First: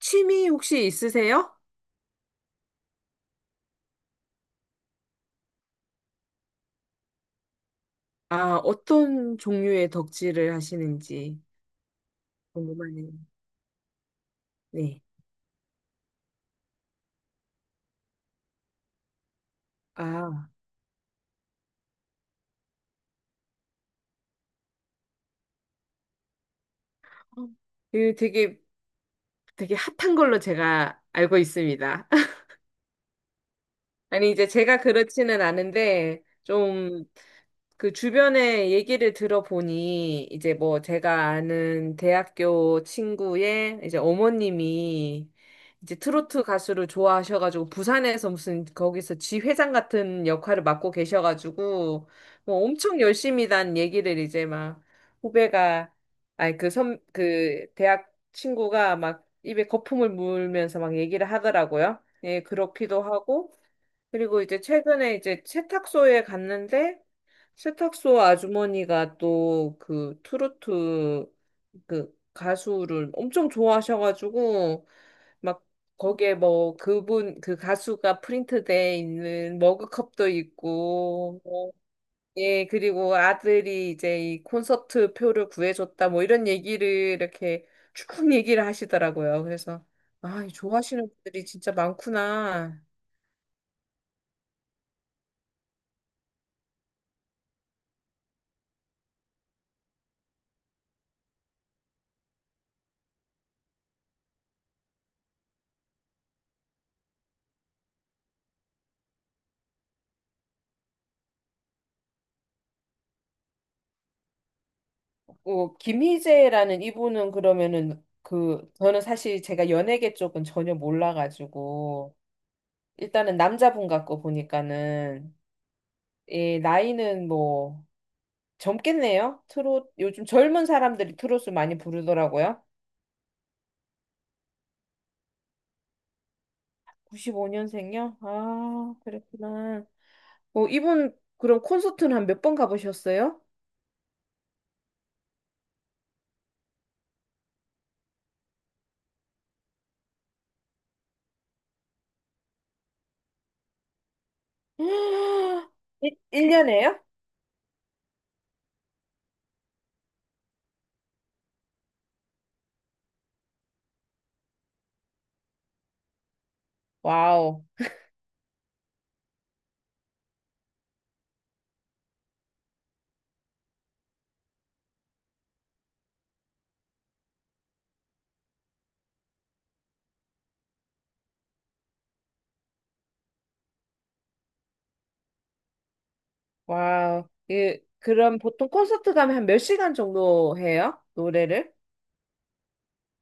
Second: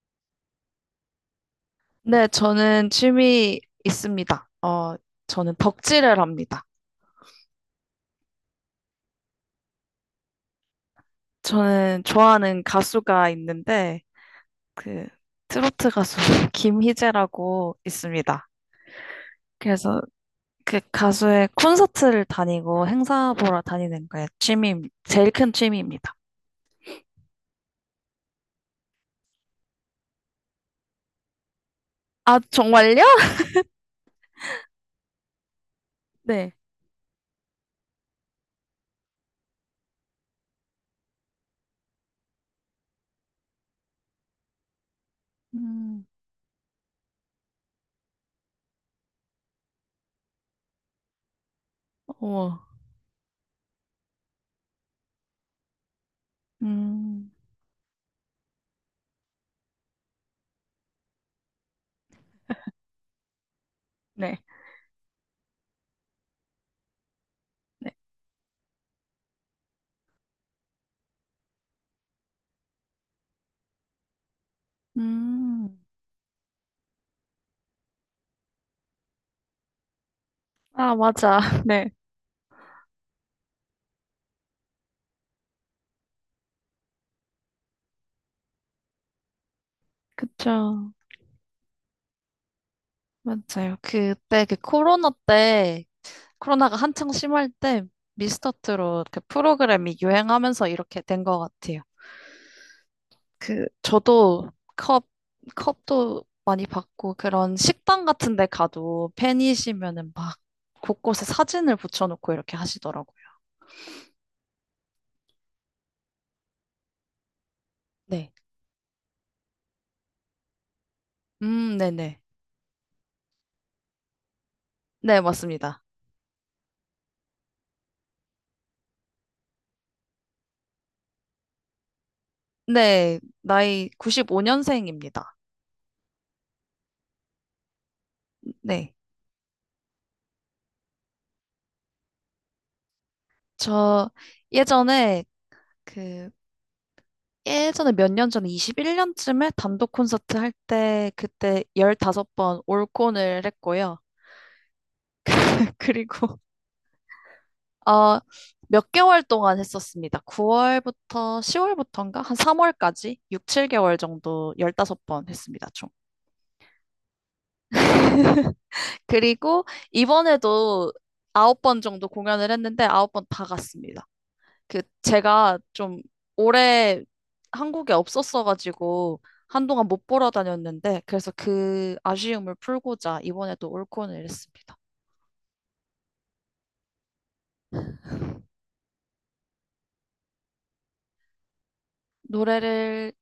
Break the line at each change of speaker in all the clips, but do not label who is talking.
취미 혹시 있으세요?
네, 저는 취미 있습니다. 저는 덕질을 합니다.
아, 어떤 종류의 덕질을 하시는지
저는 좋아하는
궁금하네요.
가수가 있는데,
네.
그, 트로트 가수 김희재라고 있습니다. 그래서
아,
그 가수의 콘서트를 다니고 행사 보러 다니는 거에 취미, 제일 큰 취미입니다.
그 되게 핫한 걸로 제가 알고 있습니다.
아, 정말요?
아니, 이제 제가 그렇지는 않은데
네.
좀 그 주변에 얘기를 들어보니 이제 뭐 제가 아는 대학교 친구의 이제 어머님이 이제
음,
트로트 가수를 좋아하셔가지고 부산에서 무슨 거기서 지회장 같은 역할을 맡고 계셔가지고 뭐
어머.
엄청 열심히 단 얘기를 이제 막 후배가 아니
음,
그 대학 친구가 막 입에 거품을 물면서 막 얘기를 하더라고요. 예, 그렇기도 하고,
네.
그리고 이제 최근에 이제 세탁소에 갔는데
네.
세탁소 아주머니가 또 그 트로트 그 가수를 엄청 좋아하셔가지고 막
음,
거기에 뭐 그분 그 가수가 프린트돼 있는 머그컵도
아, 맞아.
있고 뭐,
네.
예, 그리고 아들이 이제 이 콘서트 표를 구해줬다 뭐 이런 얘기를 이렇게 쭉 얘기를 하시더라고요. 그래서 아,
그쵸.
좋아하시는 분들이 진짜 많구나.
맞아요. 그때 그 코로나 때 코로나가 한창 심할 때 미스터트롯 그 프로그램이 유행하면서 이렇게 된 것 같아요. 그 저도 컵 컵도 많이 받고 그런 식당 같은 데 가도 팬이시면은 막 곳곳에 사진을 붙여놓고 이렇게 하시더라고요.
어, 김희재라는 이분은 그러면은
네.
그 저는 사실 제가 연예계 쪽은 전혀 몰라가지고
네네.
일단은 남자분 같고
네,
보니까는
맞습니다.
예, 나이는 뭐 젊겠네요. 트롯 요즘 젊은 사람들이 트롯을 많이 부르더라고요.
네, 나이 95년생입니다.
95년생요?
네.
아, 그랬구나. 어, 이분 그럼 콘서트는 한 몇 번 가보셨어요?
저 예전에 그 예전에 몇 년 전에 21년쯤에 단독 콘서트 할 때 그때 15번 올콘을 했고요.
1,
그리고
일년에요?
어, 몇 개월 동안 했었습니다. 9월부터 10월부터인가? 한 3월까지 6, 7개월 정도 15번 했습니다, 총.
와우.
그리고 이번에도 9번 정도 공연을 했는데 9번 다 갔습니다. 그 제가 좀 오래 한국에 없었어가지고 한동안 못 보러 다녔는데 그래서 그 아쉬움을 풀고자 이번에도 올콘을 했습니다.
와우. 예, 그럼 보통 콘서트 가면 한 몇 시간 정도 해요? 노래를?
노래를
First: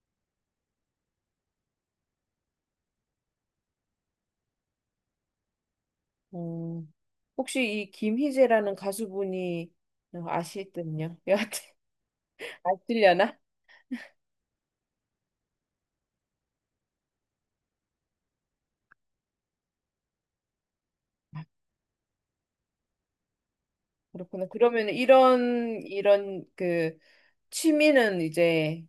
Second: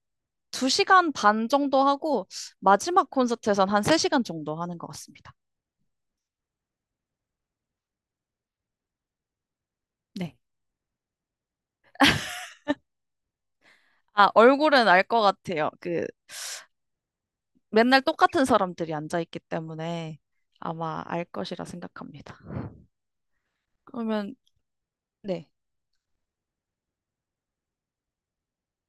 2시간 반 정도 하고 마지막 콘서트에선 한 3시간 정도 하는 것 같습니다.
음, 혹시 이 김희재라는 가수분이
네.
아시군요. 여하튼 아시려나?
아, 얼굴은 알 것 같아요. 그 맨날 똑같은 사람들이 앉아있기 때문에 아마 알 것이라 생각합니다. 그러면
그렇구나. 그러면
네.
이런 그 취미는 이제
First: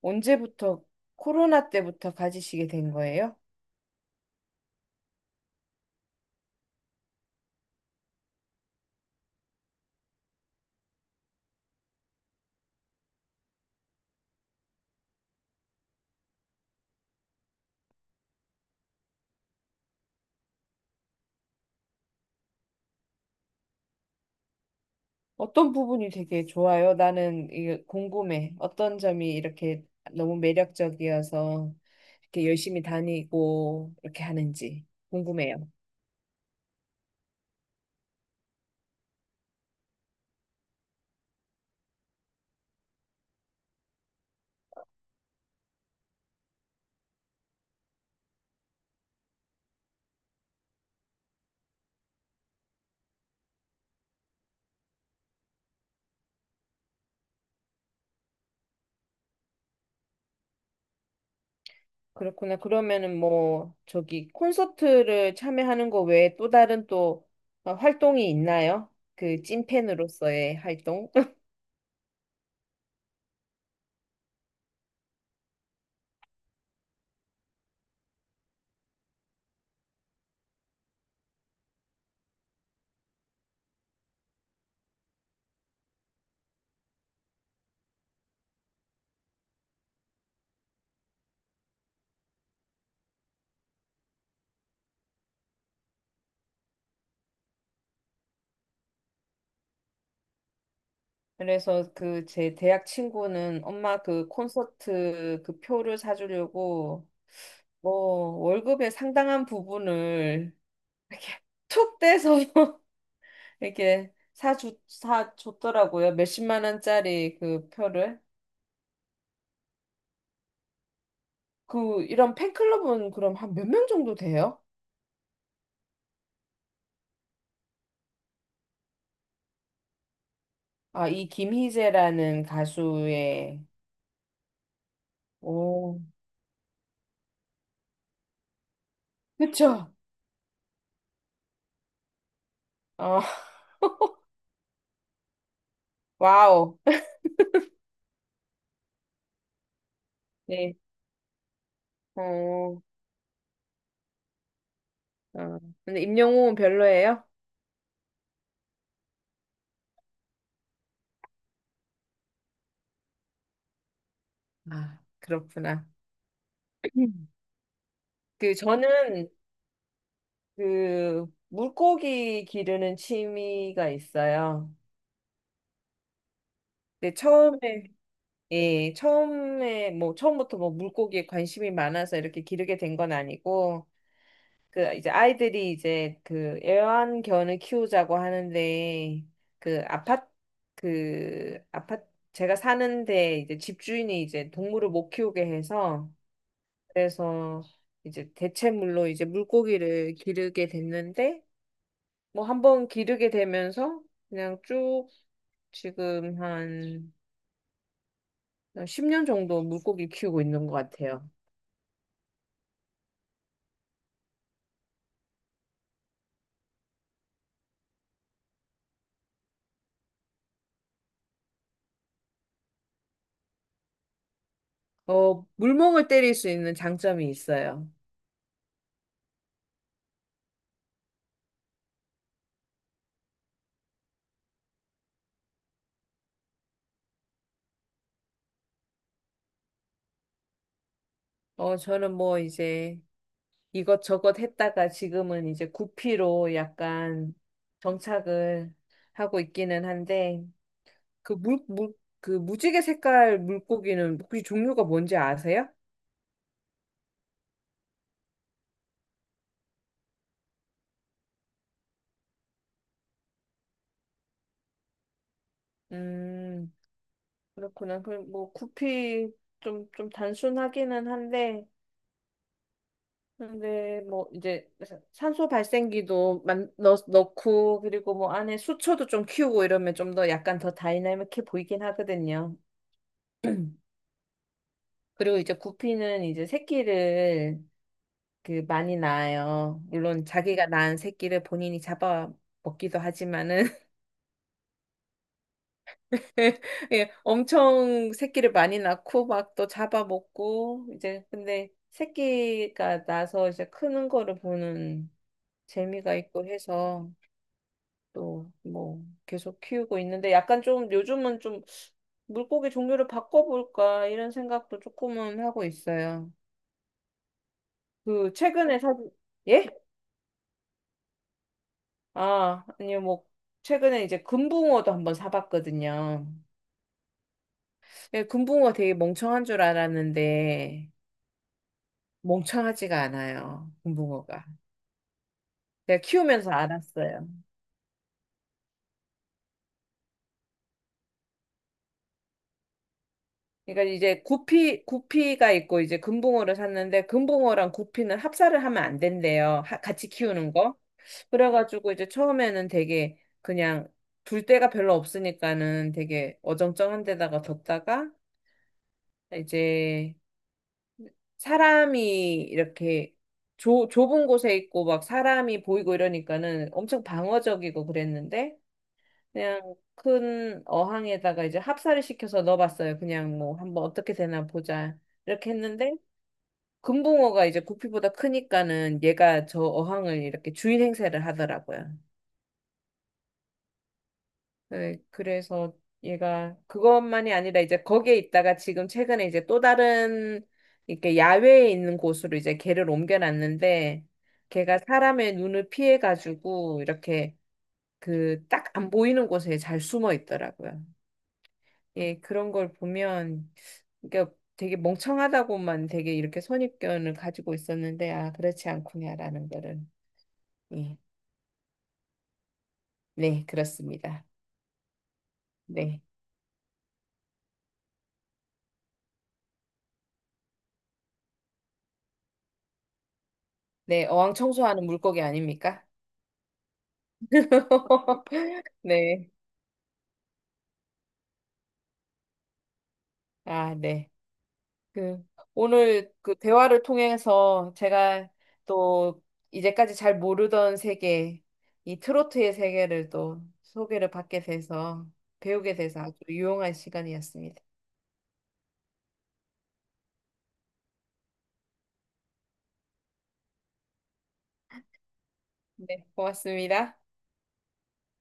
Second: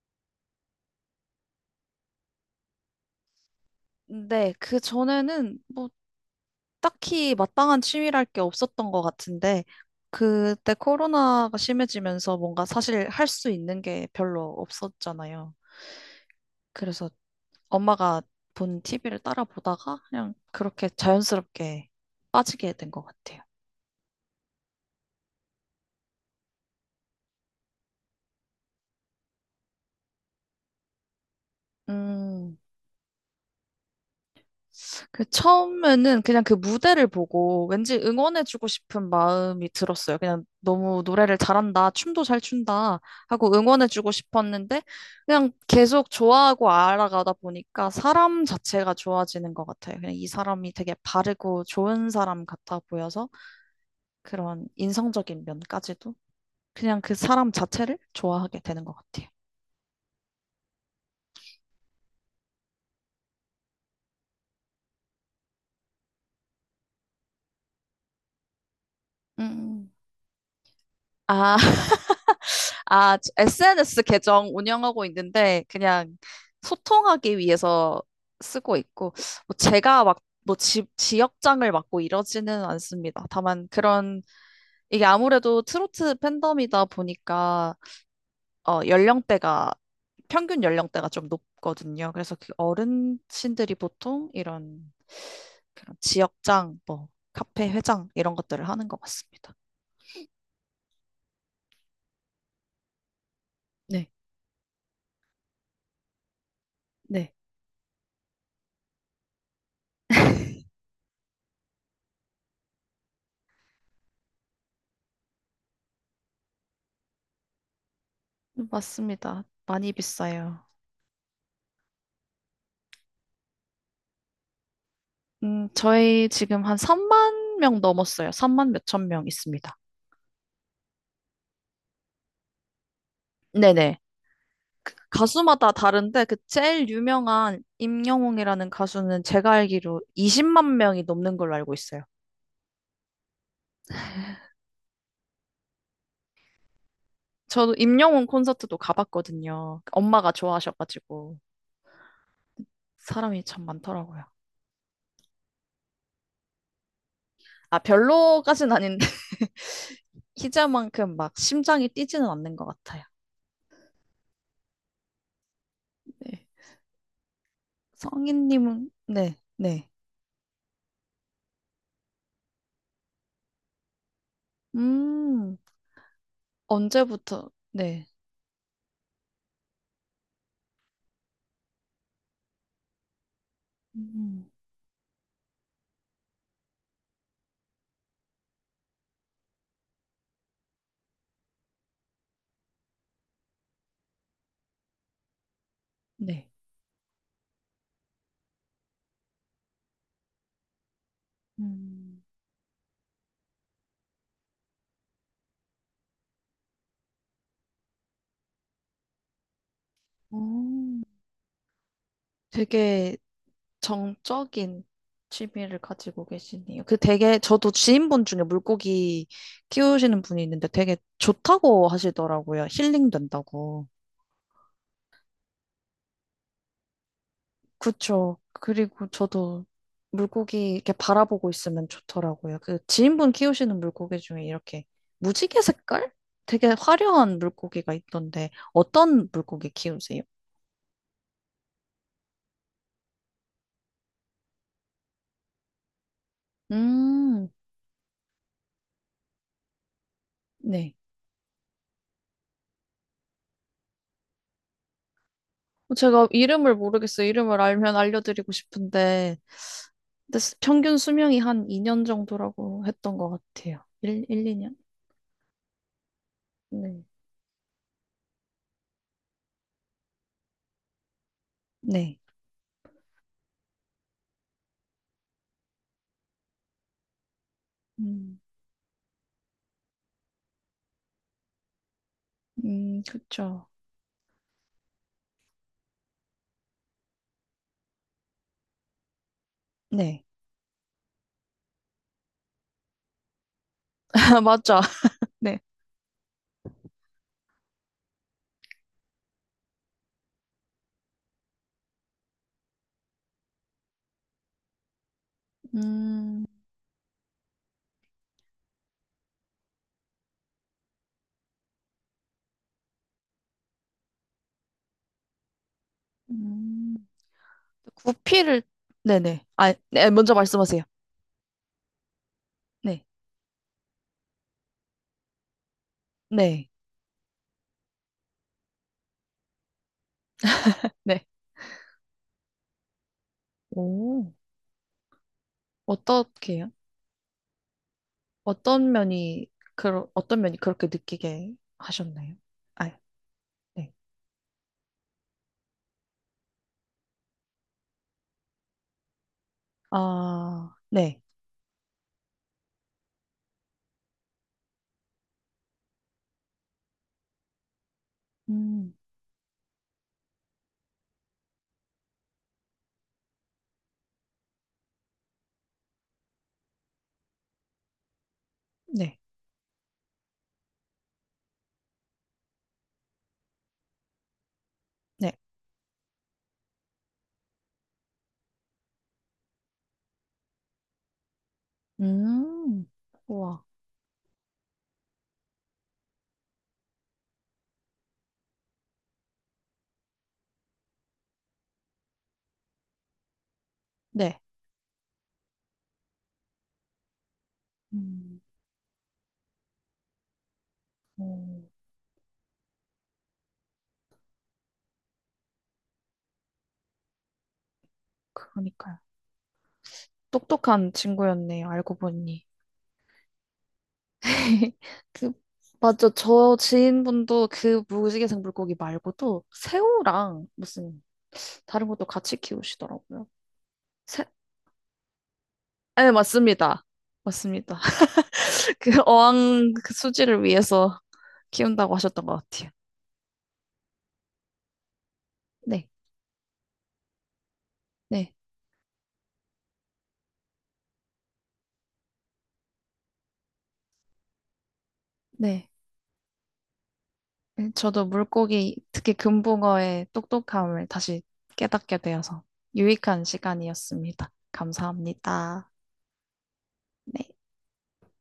언제부터 코로나 때부터 가지시게 된 거예요?
네, 그 전에는 뭐 딱히 마땅한 취미랄 게 없었던 것 같은데, 그때 코로나가 심해지면서 뭔가 사실 할 수 있는 게 별로 없었잖아요. 그래서 엄마가 본 TV를 따라 보다가 그냥 그렇게 자연스럽게 빠지게 된 것 같아요.
어떤 부분이 되게 좋아요? 나는 이게 궁금해. 어떤 점이 이렇게 너무 매력적이어서 이렇게
음,
열심히 다니고 이렇게 하는지
그
궁금해요.
처음에는 그냥 그 무대를 보고 왠지 응원해주고 싶은 마음이 들었어요. 그냥 너무 노래를 잘한다, 춤도 잘 춘다 하고 응원해주고 싶었는데 그냥 계속 좋아하고 알아가다 보니까 사람 자체가 좋아지는 것 같아요. 그냥 이 사람이 되게 바르고 좋은 사람 같아 보여서 그런 인성적인 면까지도 그냥 그 사람 자체를 좋아하게 되는 것 같아요.
그렇구나. 그러면은 뭐 저기 콘서트를 참여하는 거 외에 또 다른 또 어, 활동이 있나요? 그
음.
찐팬으로서의 활동?
아. 아, 저 SNS 계정 운영하고 있는데 그냥 소통하기 위해서 쓰고 있고 뭐 제가 막 뭐 지역장을 맡고 이러지는 않습니다. 다만 그런 이게 아무래도 트로트 팬덤이다 보니까 연령대가 평균 연령대가 좀 높거든요. 그래서 그 어른신들이 보통 이런 그런 지역장 뭐 카페 회장 이런 것들을 하는 것 같습니다.
그래서 그 제 대학 친구는 엄마
네,
그 콘서트 그 표를 사주려고
네.
뭐 월급의 상당한 부분을 이렇게 툭 떼서 이렇게 사주 사줬더라고요. 몇십만 원짜리 그 표를.
맞습니다. 많이 비싸요.
그 이런 팬클럽은 그럼 한 몇 명 정도 돼요?
저희 지금 한 3만 명 넘었어요. 3만 몇천 명 있습니다.
아, 이 김희재라는 가수의.
네네. 가수마다
오,
다른데 그 제일 유명한 임영웅이라는 가수는 제가
그쵸?
알기로 20만 명이 넘는 걸로 알고 있어요.
어, 와우.
저도 임영웅 콘서트도 가봤거든요. 엄마가
네.
좋아하셔가지고
어, 어.
사람이 참 많더라고요.
근데 임영웅은 별로예요?
아, 별로까진 아닌데 희자만큼 막 심장이 뛰지는 않는 것 같아요.
아, 그렇구나.
네.
음. 그
성인님은
저는
네, 네.
그 물고기 기르는 취미가 있어요.
음,
근데
언제부터?
처음에,
네.
예, 처음에 뭐 처음부터 뭐 물고기에 관심이 많아서 이렇게 기르게 된 건 아니고
음,
그 이제 아이들이 이제 그 애완견을 키우자고 하는데 그 아파트 그 아파트 제가 사는데 이제 집주인이 이제 동물을 못 키우게 해서.
네.
그래서 이제 대체물로 이제 물고기를 기르게 됐는데
음.
뭐 한번 기르게 되면서 그냥 쭉 지금 한 10년 정도 물고기
오
키우고 있는 것 같아요.
되게 정적인 취미를 가지고 계시네요. 그 되게 저도 지인분 중에 물고기 키우시는 분이 있는데 되게 좋다고 하시더라고요. 힐링 된다고.
어, 물멍을 때릴 수 있는 장점이 있어요.
그쵸. 그리고 저도 물고기 이렇게 바라보고 있으면 좋더라고요. 그 지인분 키우시는 물고기 중에 이렇게 무지개 색깔? 되게 화려한 물고기가 있던데 어떤 물고기 키우세요?
어, 저는 뭐 이제 이것저것 했다가 지금은 이제 구피로 약간
음,
정착을 하고 있기는 한데,
네.
그 물, 물, 그 무지개 색깔 물고기는 혹시 종류가 뭔지 아세요?
제가 이름을 모르겠어요. 이름을 알면 알려드리고 싶은데, 근데 평균 수명이 한 2년 정도라고 했던 것 같아요. 1, 1, 2년?
음,
네.
그렇구나. 그럼 뭐 구피 좀 단순하기는 한데,
네.
근데 뭐 이제 산소 발생기도 넣고 그리고 뭐
음,
안에 수초도 좀 키우고 이러면 좀 더 약간 더 다이나믹해 보이긴 하거든요.
그쵸.
그리고 이제 구피는 이제 새끼를 그 많이 낳아요.
네.
물론 자기가 낳은 새끼를 본인이 잡아 먹기도 하지만은
맞죠. 네.
예, 엄청 새끼를 많이 낳고 막 또 잡아 먹고 이제, 근데 새끼가 나서 이제 크는 거를 보는 재미가 있고
음,
해서 또 뭐 계속 키우고 있는데 약간 좀 요즘은 좀 물고기 종류를 바꿔볼까 이런 생각도 조금은 하고 있어요.
음.
그
구피를,
최근에 사
네네.
예?
아, 네, 먼저 말씀하세요.
아, 아니요
네.
뭐. 최근에 이제 금붕어도 한번 사봤거든요.
네.
예, 금붕어 되게 멍청한 줄 알았는데
네.
멍청하지가 않아요.
오,
금붕어가. 제가 키우면서
어떻게요?
알았어요.
어떤 면이, 어떤 면이 그렇게 느끼게 하셨나요? 아, 네.
그러니까 이제 구피가 있고 이제 금붕어를 샀는데 금붕어랑 구피는 합사를 하면 안 된대요. 하- 같이 키우는
아,
거.
네.
그래가지고 이제 처음에는 되게 그냥 둘 데가 별로 없으니까는 되게 어정쩡한 데다가 뒀다가
음.
이제 사람이 이렇게 좁 좁은 곳에 있고 막 사람이 보이고 이러니까는 엄청 방어적이고 그랬는데
네,
그냥 큰 어항에다가 이제 합사를 시켜서 넣어봤어요. 그냥 뭐 한번 어떻게 되나 보자
네.
이렇게 했는데 금붕어가 이제 부피보다 크니까는 얘가 저 어항을 이렇게 주인 행세를 하더라고요.
음, 우와,
네, 그래서 얘가 그것만이 아니라 이제 거기에 있다가 지금 최근에 이제 또 다른 이렇게 야외에 있는 곳으로 이제 걔를 옮겨놨는데
네.
걔가 사람의 눈을 피해가지고 이렇게
음,
그 딱 안 보이는 곳에 잘 숨어 있더라고요.
오,
예, 그런 걸 보면 그러니까 되게 멍청하다고만 되게 이렇게 선입견을 가지고 있었는데 아, 그렇지
그러니까요.
않구냐라는 거를.
똑똑한
예.
친구였네요, 알고 보니.
네, 그렇습니다.
그,
네.
맞죠. 저 지인분도 그 무지개색 물고기 말고도 새우랑 무슨 다른 것도 같이 키우시더라고요.
네,
새,
어항 청소하는 물고기 아닙니까?
네, 맞습니다. 맞습니다. 그
네.
어항 그 수질을 위해서 키운다고 하셨던 것 같아요.
아, 네. 그,
네,
오늘 그 대화를 통해서 제가
네,
또 이제까지 잘 모르던 세계, 이 트로트의 세계를 또 소개를 받게 돼서,
네.
배우게 돼서 아주 유용한 시간이었습니다.
네, 저도 물고기, 특히 금붕어의 똑똑함을 다시 깨닫게 되어서 유익한 시간이었습니다. 감사합니다.
네, 고맙습니다.
네.